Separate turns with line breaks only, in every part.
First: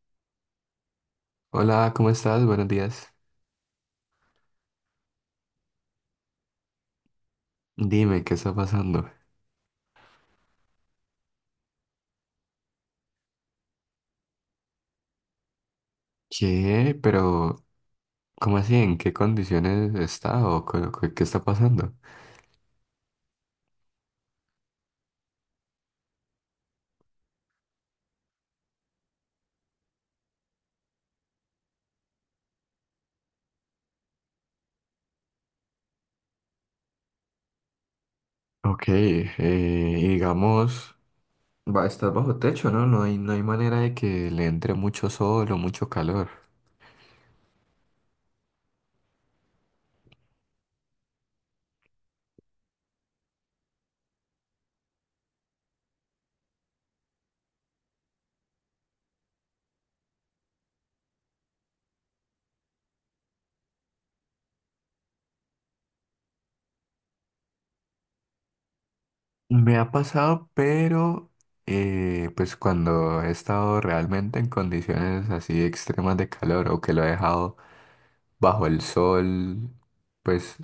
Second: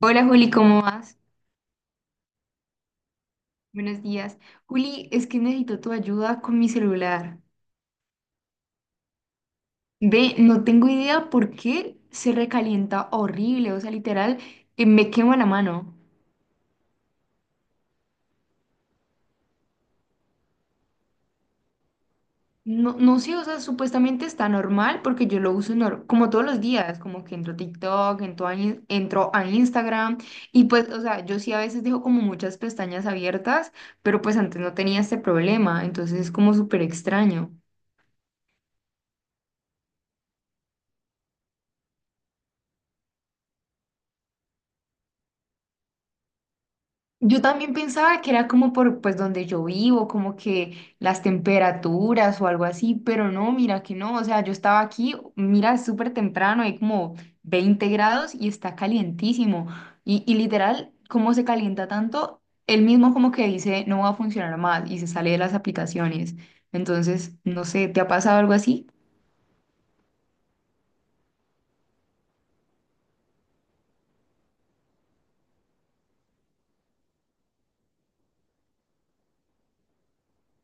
Hola Juli, ¿cómo vas?
Hola, ¿cómo estás? Buenos días.
Buenos días. Juli, es que necesito tu ayuda con mi celular.
Dime, ¿qué está pasando?
Ve, no tengo idea por qué se recalienta horrible, o sea, literal, me quema la mano.
¿Qué? Pero, ¿cómo así? ¿En qué condiciones está o qué está pasando?
No sé, o sea, supuestamente está normal porque yo lo uso como todos los días, como que entro a TikTok, entro a Instagram y pues, o sea, yo sí a veces dejo como muchas pestañas abiertas, pero pues antes no tenía este problema, entonces es como súper extraño.
Ok, y digamos, va, estás bajo techo, ¿no? No hay manera de que le entre mucho sol o mucho calor.
Yo también pensaba que era como por pues donde yo vivo, como que las temperaturas o algo así, pero no, mira que no, o sea, yo estaba aquí, mira, es súper temprano, hay como 20 grados y está calientísimo. Y literal, ¿cómo se calienta tanto? Él mismo como que dice, no va a funcionar más y se sale de las aplicaciones. Entonces, no sé, ¿te ha pasado algo así?
Me ha pasado, pero pues cuando he estado realmente en condiciones así extremas de calor o que lo he dejado bajo el sol, pues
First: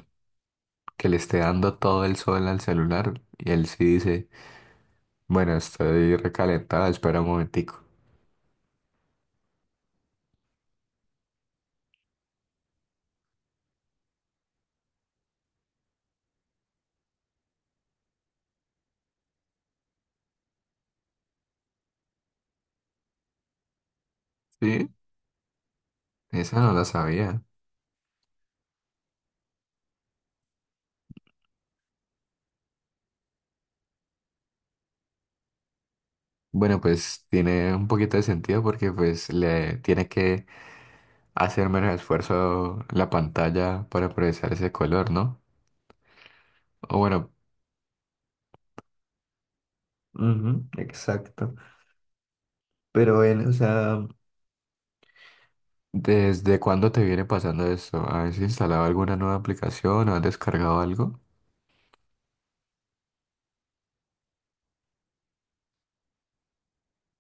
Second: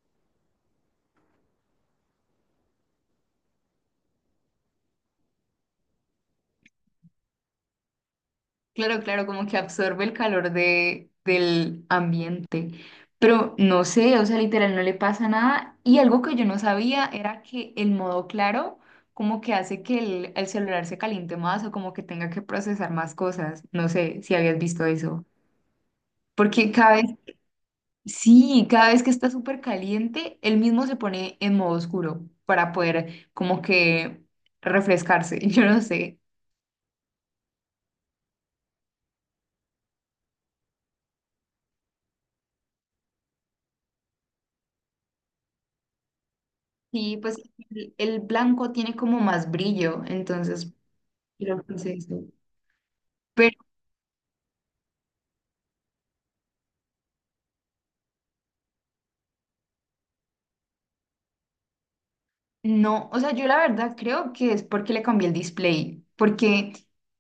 que le esté dando todo el sol al celular y él sí dice, bueno, estoy recalentada, espera un momentico.
Claro, claro, como que absorbe el calor del ambiente. Pero no sé, o sea, literal, no le pasa nada. Y algo que yo no sabía era que el modo claro como que hace que el celular se caliente más o como que tenga que procesar más cosas. No sé si habías visto
Sí,
eso.
esa
Porque
no la
cada vez,
sabía.
sí, cada vez que está súper caliente, él mismo se pone en modo oscuro para poder como que refrescarse. Yo no sé.
Bueno, pues tiene un poquito de sentido porque pues le tiene que hacer menos esfuerzo la pantalla para procesar ese color, ¿no? O
Sí,
bueno,
pues el blanco tiene como más brillo,
ujú,
entonces
exacto.
creo que es eso.
Pero él, o sea, ¿desde cuándo te viene pasando esto? ¿Has instalado alguna nueva aplicación o has descargado algo?
No, o sea, yo la verdad creo que es porque le cambié el display, porque,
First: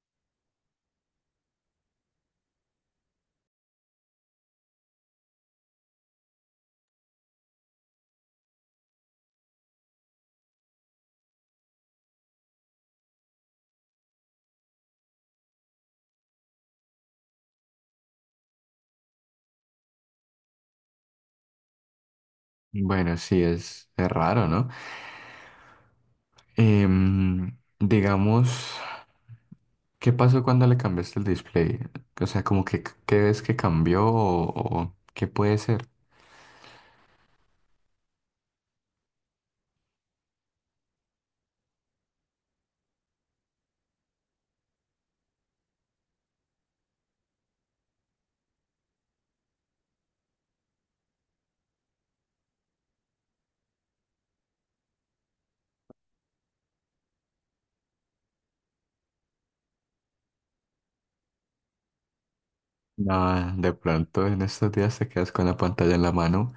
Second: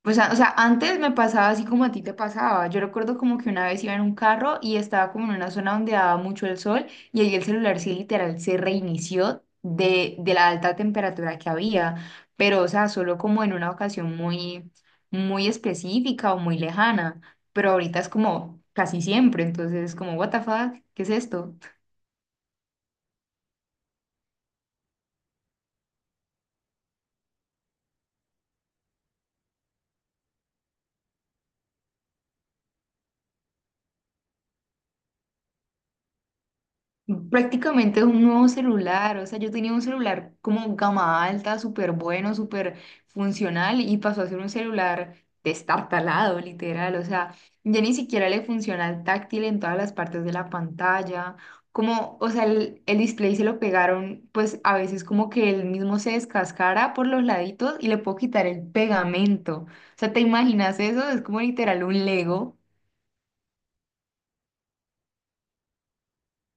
o sea, antes me pasaba así como a ti te pasaba. Yo recuerdo como que una vez iba en un carro y estaba como en una zona donde daba mucho el sol y ahí el celular sí literal se reinició de la alta temperatura que había, pero, o sea, solo como en una ocasión muy específica o muy lejana, pero ahorita es como casi siempre, entonces como, what the fuck, ¿qué es esto?
Bueno, sí, es raro, ¿no? Digamos, ¿qué pasó cuando le cambiaste el display? O sea, como que qué ves que cambió o qué puede ser.
Prácticamente es un nuevo celular, o sea, yo tenía un celular como gama alta, súper bueno, súper funcional y pasó a ser un celular destartalado, literal, o sea, ya ni siquiera le funciona el táctil en todas las partes de la pantalla, como, o sea, el display se lo pegaron, pues a veces como que el mismo se descascara por los laditos y le puedo quitar el pegamento, o sea, ¿te imaginas eso? Es como literal un Lego.
Nada, de pronto en estos días te quedas con la pantalla en la mano.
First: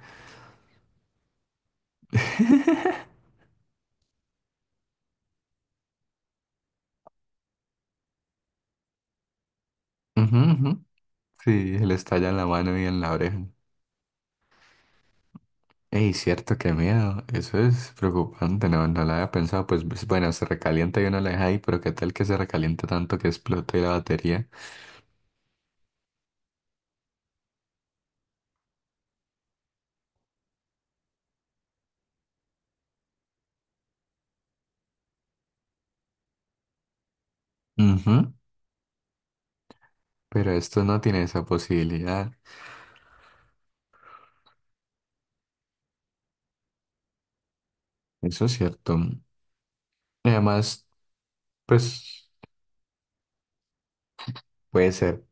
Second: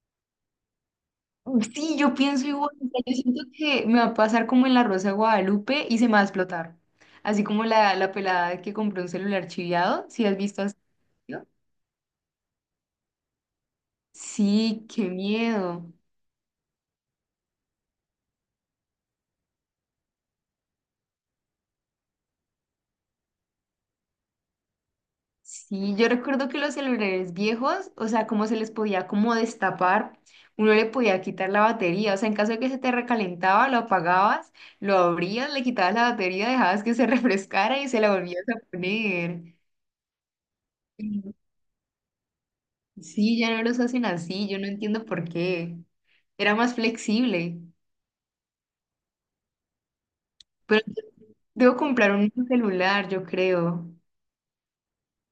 Sí, yo pienso igual, o sea, yo siento que me va a pasar como en La Rosa de Guadalupe y se me va a explotar. Así como la pelada que compró un celular chiviado, ¿si
Ujú,
has visto así?
ujú.
¿no?
Sí, le estalla en la mano y en la oreja.
Sí, qué miedo.
Ey, cierto, qué miedo. Eso es preocupante, no, no lo había pensado. Bueno, se recalienta y uno la deja ahí, pero qué tal que se recaliente tanto que explote la batería.
Sí, yo recuerdo que los celulares viejos, o sea, cómo se les podía como destapar, uno le podía quitar la batería, o sea, en caso de que se te recalentaba, lo apagabas, lo abrías, le quitabas la batería, dejabas que se refrescara y se la
Ujú,
volvías a poner.
pero esto no tiene esa posibilidad.
Sí, ya no los hacen así, yo no entiendo por qué. Era más flexible,
Eso es cierto,
pero
además,
debo comprar
pues
un nuevo celular, yo creo.
puede ser.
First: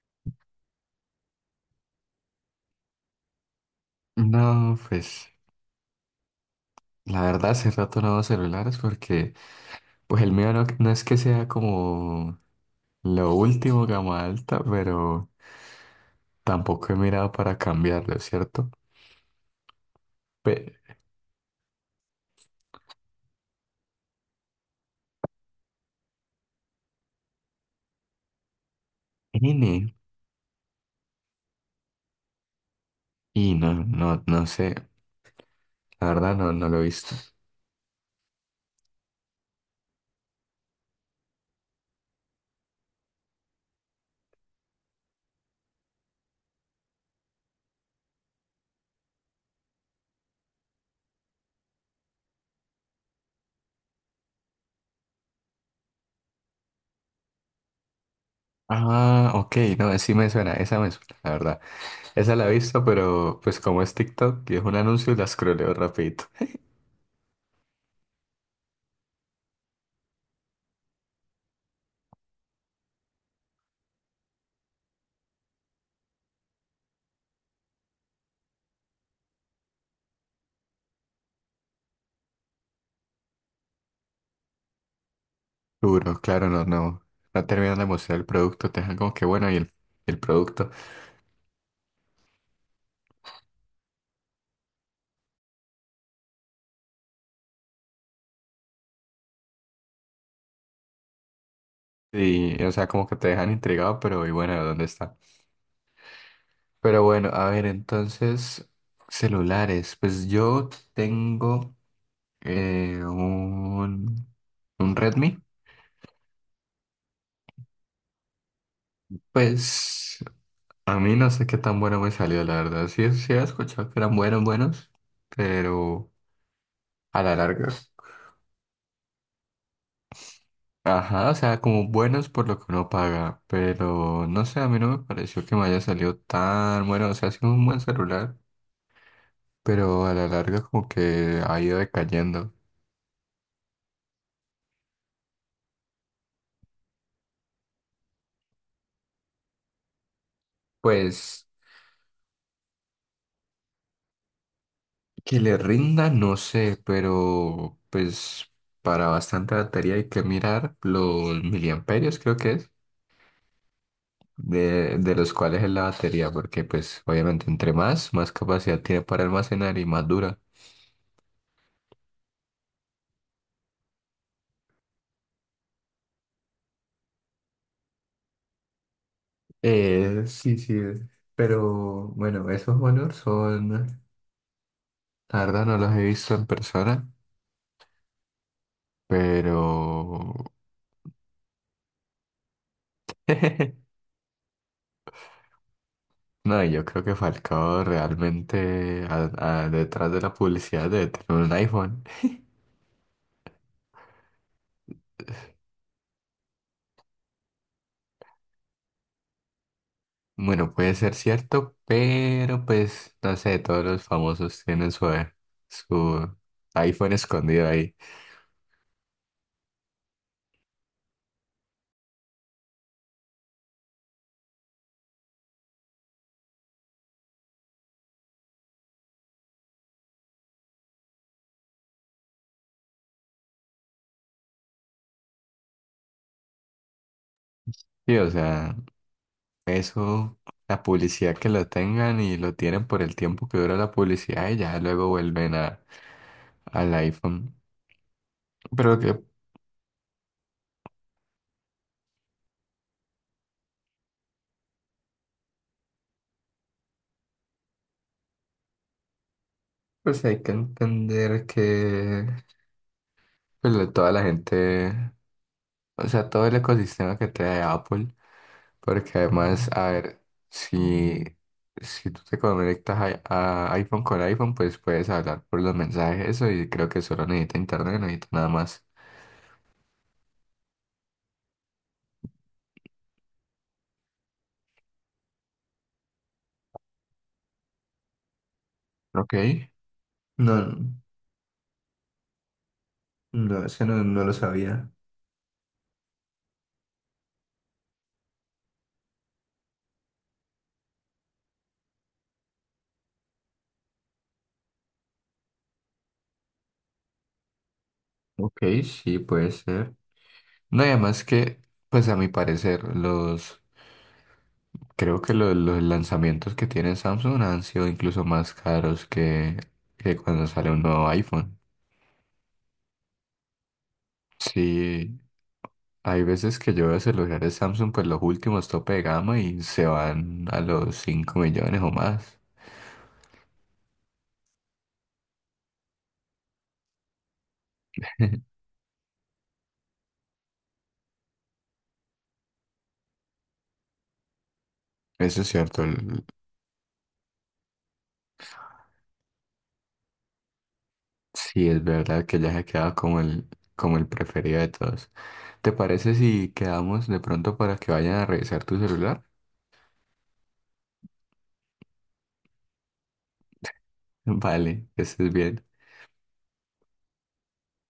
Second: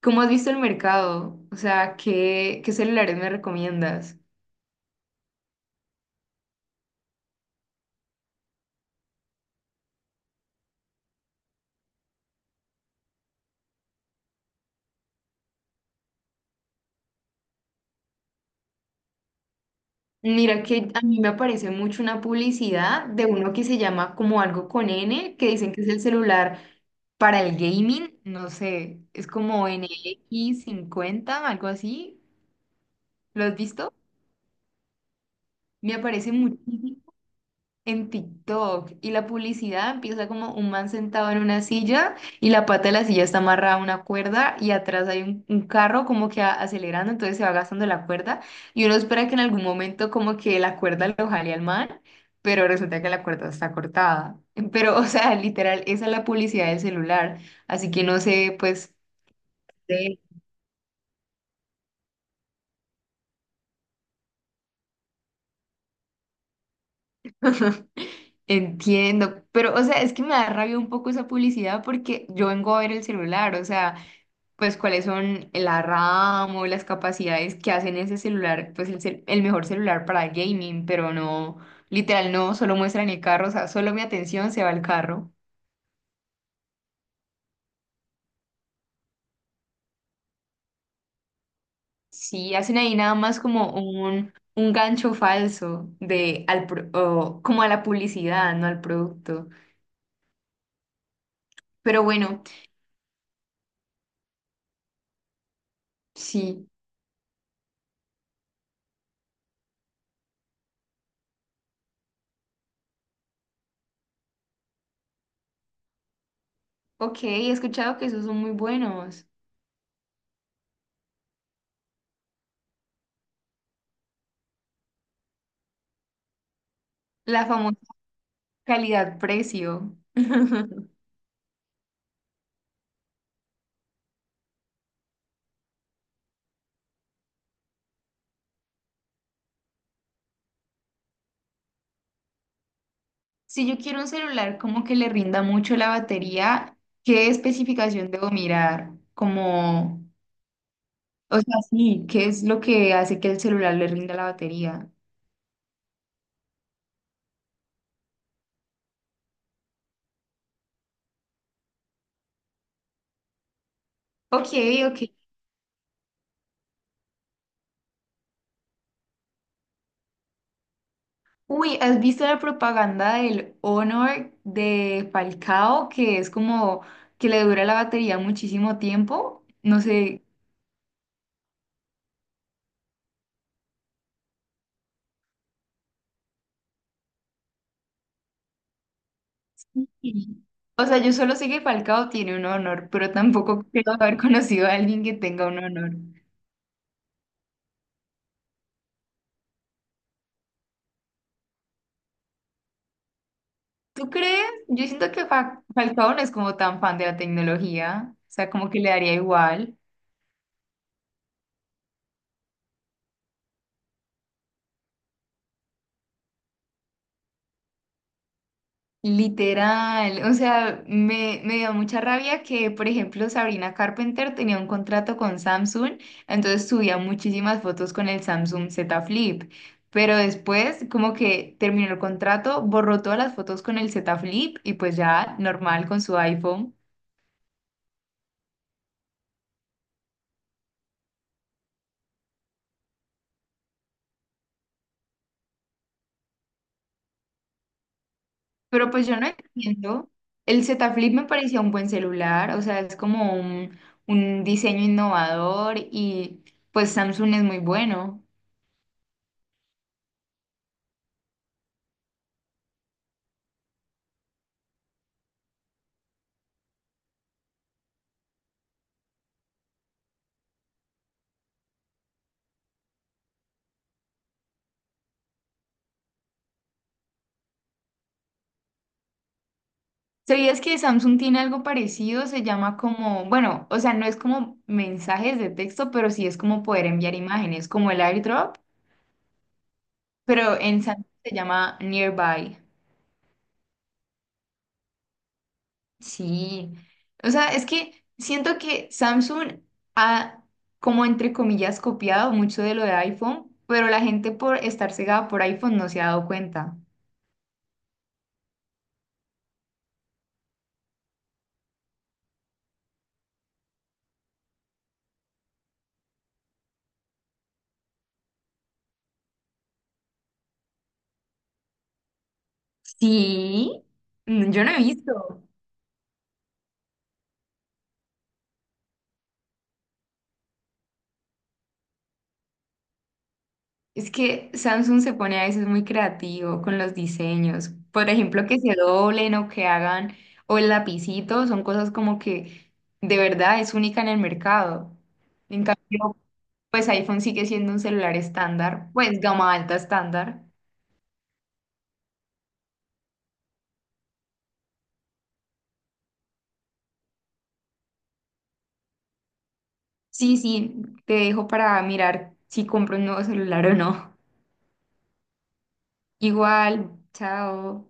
¿Cómo has visto el mercado? O sea, qué celulares me recomiendas?
No, pues la verdad hace rato no hago celulares porque pues el mío no, no es que sea como lo último gama alta, pero tampoco he mirado para cambiarlo, ¿cierto?
Mira
Pe-
que a mí me aparece mucho una publicidad de uno que se llama como algo con N, que dicen que es el celular para el gaming, no sé, es como N
N,
X cincuenta, algo así. ¿Lo
y
has visto?
no sé,
Me
la
aparece
verdad no,
mucho
no lo he visto.
en TikTok y la publicidad empieza como un man sentado en una silla y la pata de la silla está amarrada a una cuerda y atrás hay un carro como que acelerando, entonces se va gastando la cuerda y uno espera que en algún momento como que la cuerda lo jale al man, pero resulta que la cuerda está cortada. Pero, o sea, literal, esa es la publicidad del celular, así que no sé, pues...
Ah, ok, no, sí
Sí.
me suena, esa me suena, la verdad. Esa la he visto, pero pues como es TikTok y es un anuncio, la scrolleo rapidito.
Entiendo, pero o sea, es que me da rabia un poco esa publicidad porque yo vengo a ver el celular, o sea, pues cuáles son la RAM o las capacidades que hacen ese celular, pues el mejor celular para gaming, pero no, literal, no, solo muestran el carro, o sea, solo mi atención se va al carro.
Duro, claro, no, no. No terminan de mostrar el producto, te dejan como que bueno, y el producto.
Sí, hacen ahí nada más como un gancho falso o como a la publicidad, no al producto. Pero bueno,
Y, o sea, como que te dejan intrigado, pero y bueno, ¿dónde está?
sí.
Pero bueno, a ver, entonces, celulares. Pues yo tengo eh, un, un Redmi.
Ok, he escuchado que esos son muy buenos.
Pues a mí no sé qué tan bueno me salió, la verdad. Sí, sí he escuchado que eran buenos, buenos, pero a la
La
larga.
famosa calidad-precio.
Ajá, o sea, como buenos por lo que uno paga, pero no sé, a mí no me pareció que me haya salido tan bueno, o sea, ha sido un buen celular, pero a la larga como que ha ido decayendo.
Si yo quiero un celular como que le rinda mucho la batería, ¿qué especificación debo mirar? Como, o
Pues
sea, sí, ¿qué es lo que hace que el celular le rinda la batería?
que le rinda, no sé, pero pues para bastante batería hay que mirar los miliamperios, creo que es,
Ok, ok.
de los cuales es la batería, porque pues obviamente entre más, más capacidad tiene para almacenar y más dura.
Uy, ¿has visto la propaganda del Honor de Falcao, que es como que le dura la batería muchísimo tiempo? No sé.
Sí, sí, pero bueno, esos valores son, la verdad no los he visto en persona, pero
Sí. O sea, yo solo sé que Falcao tiene un Honor, pero tampoco creo haber conocido a alguien que tenga un Honor.
no, yo creo que Falcao realmente detrás de la publicidad debe tener un iPhone.
¿Tú crees? Yo siento que Falcao no es como tan fan de la tecnología, o sea, como que le daría igual.
Bueno, puede ser cierto, pero pues no sé, todos los famosos tienen su, su iPhone escondido ahí.
Literal, o sea, me dio mucha rabia que, por ejemplo, Sabrina Carpenter tenía un contrato con Samsung, entonces subía muchísimas fotos con el Samsung Z Flip, pero después como que terminó el contrato, borró todas las fotos con el Z Flip y pues ya normal con su iPhone.
Sí, o sea, eso la publicidad que lo tengan y lo tienen por el tiempo que dura la publicidad y ya luego vuelven a, al iPhone. Pero
Pero
lo
pues yo
que
no entiendo. El Z Flip me parecía un buen celular, o sea, es como un diseño innovador y pues Samsung es muy bueno.
pues hay que entender que pues, la- toda la gente, o sea, todo el ecosistema que trae Apple, porque además, a ver, si, si tú te conectas a iPhone con iPhone, pues puedes hablar por los mensajes, eso, y creo que solo necesita internet, no necesita nada más.
¿Sabías que Samsung tiene algo parecido? Se llama como, bueno, o sea, no es como mensajes de texto, pero sí es como poder enviar imágenes, como el AirDrop,
Ok.
pero en
No,
Samsung se llama Nearby.
no, ese no, no lo sabía.
Sí, o sea, es que siento que Samsung ha, como entre comillas, copiado mucho de lo de iPhone, pero la gente por estar cegada por iPhone no se ha dado cuenta.
Ok, sí, puede ser. No, y además que, pues a mi parecer, los... Creo que los lanzamientos que tiene Samsung han sido incluso más caros que cuando sale un nuevo iPhone.
Sí, mm, yo no he
Sí,
visto.
hay veces que yo veo celulares Samsung, pues los últimos tope de gama y se van a los 5 millones o más.
Es que Samsung se pone a veces muy creativo con los diseños. Por ejemplo, que se doblen o que hagan, o el lapicito, son cosas como que de verdad es única en el mercado.
Eso es
En
cierto,
cambio,
el-
pues iPhone sigue siendo un celular estándar, pues gama alta estándar.
sí es verdad que ya se queda como el preferido de todos. ¿Te parece si quedamos de pronto para que vayan a revisar tu celular?
Sí, sí, te dejo para mirar si compro un nuevo celular o no.
Vale, que estés bien.
Igual, chao.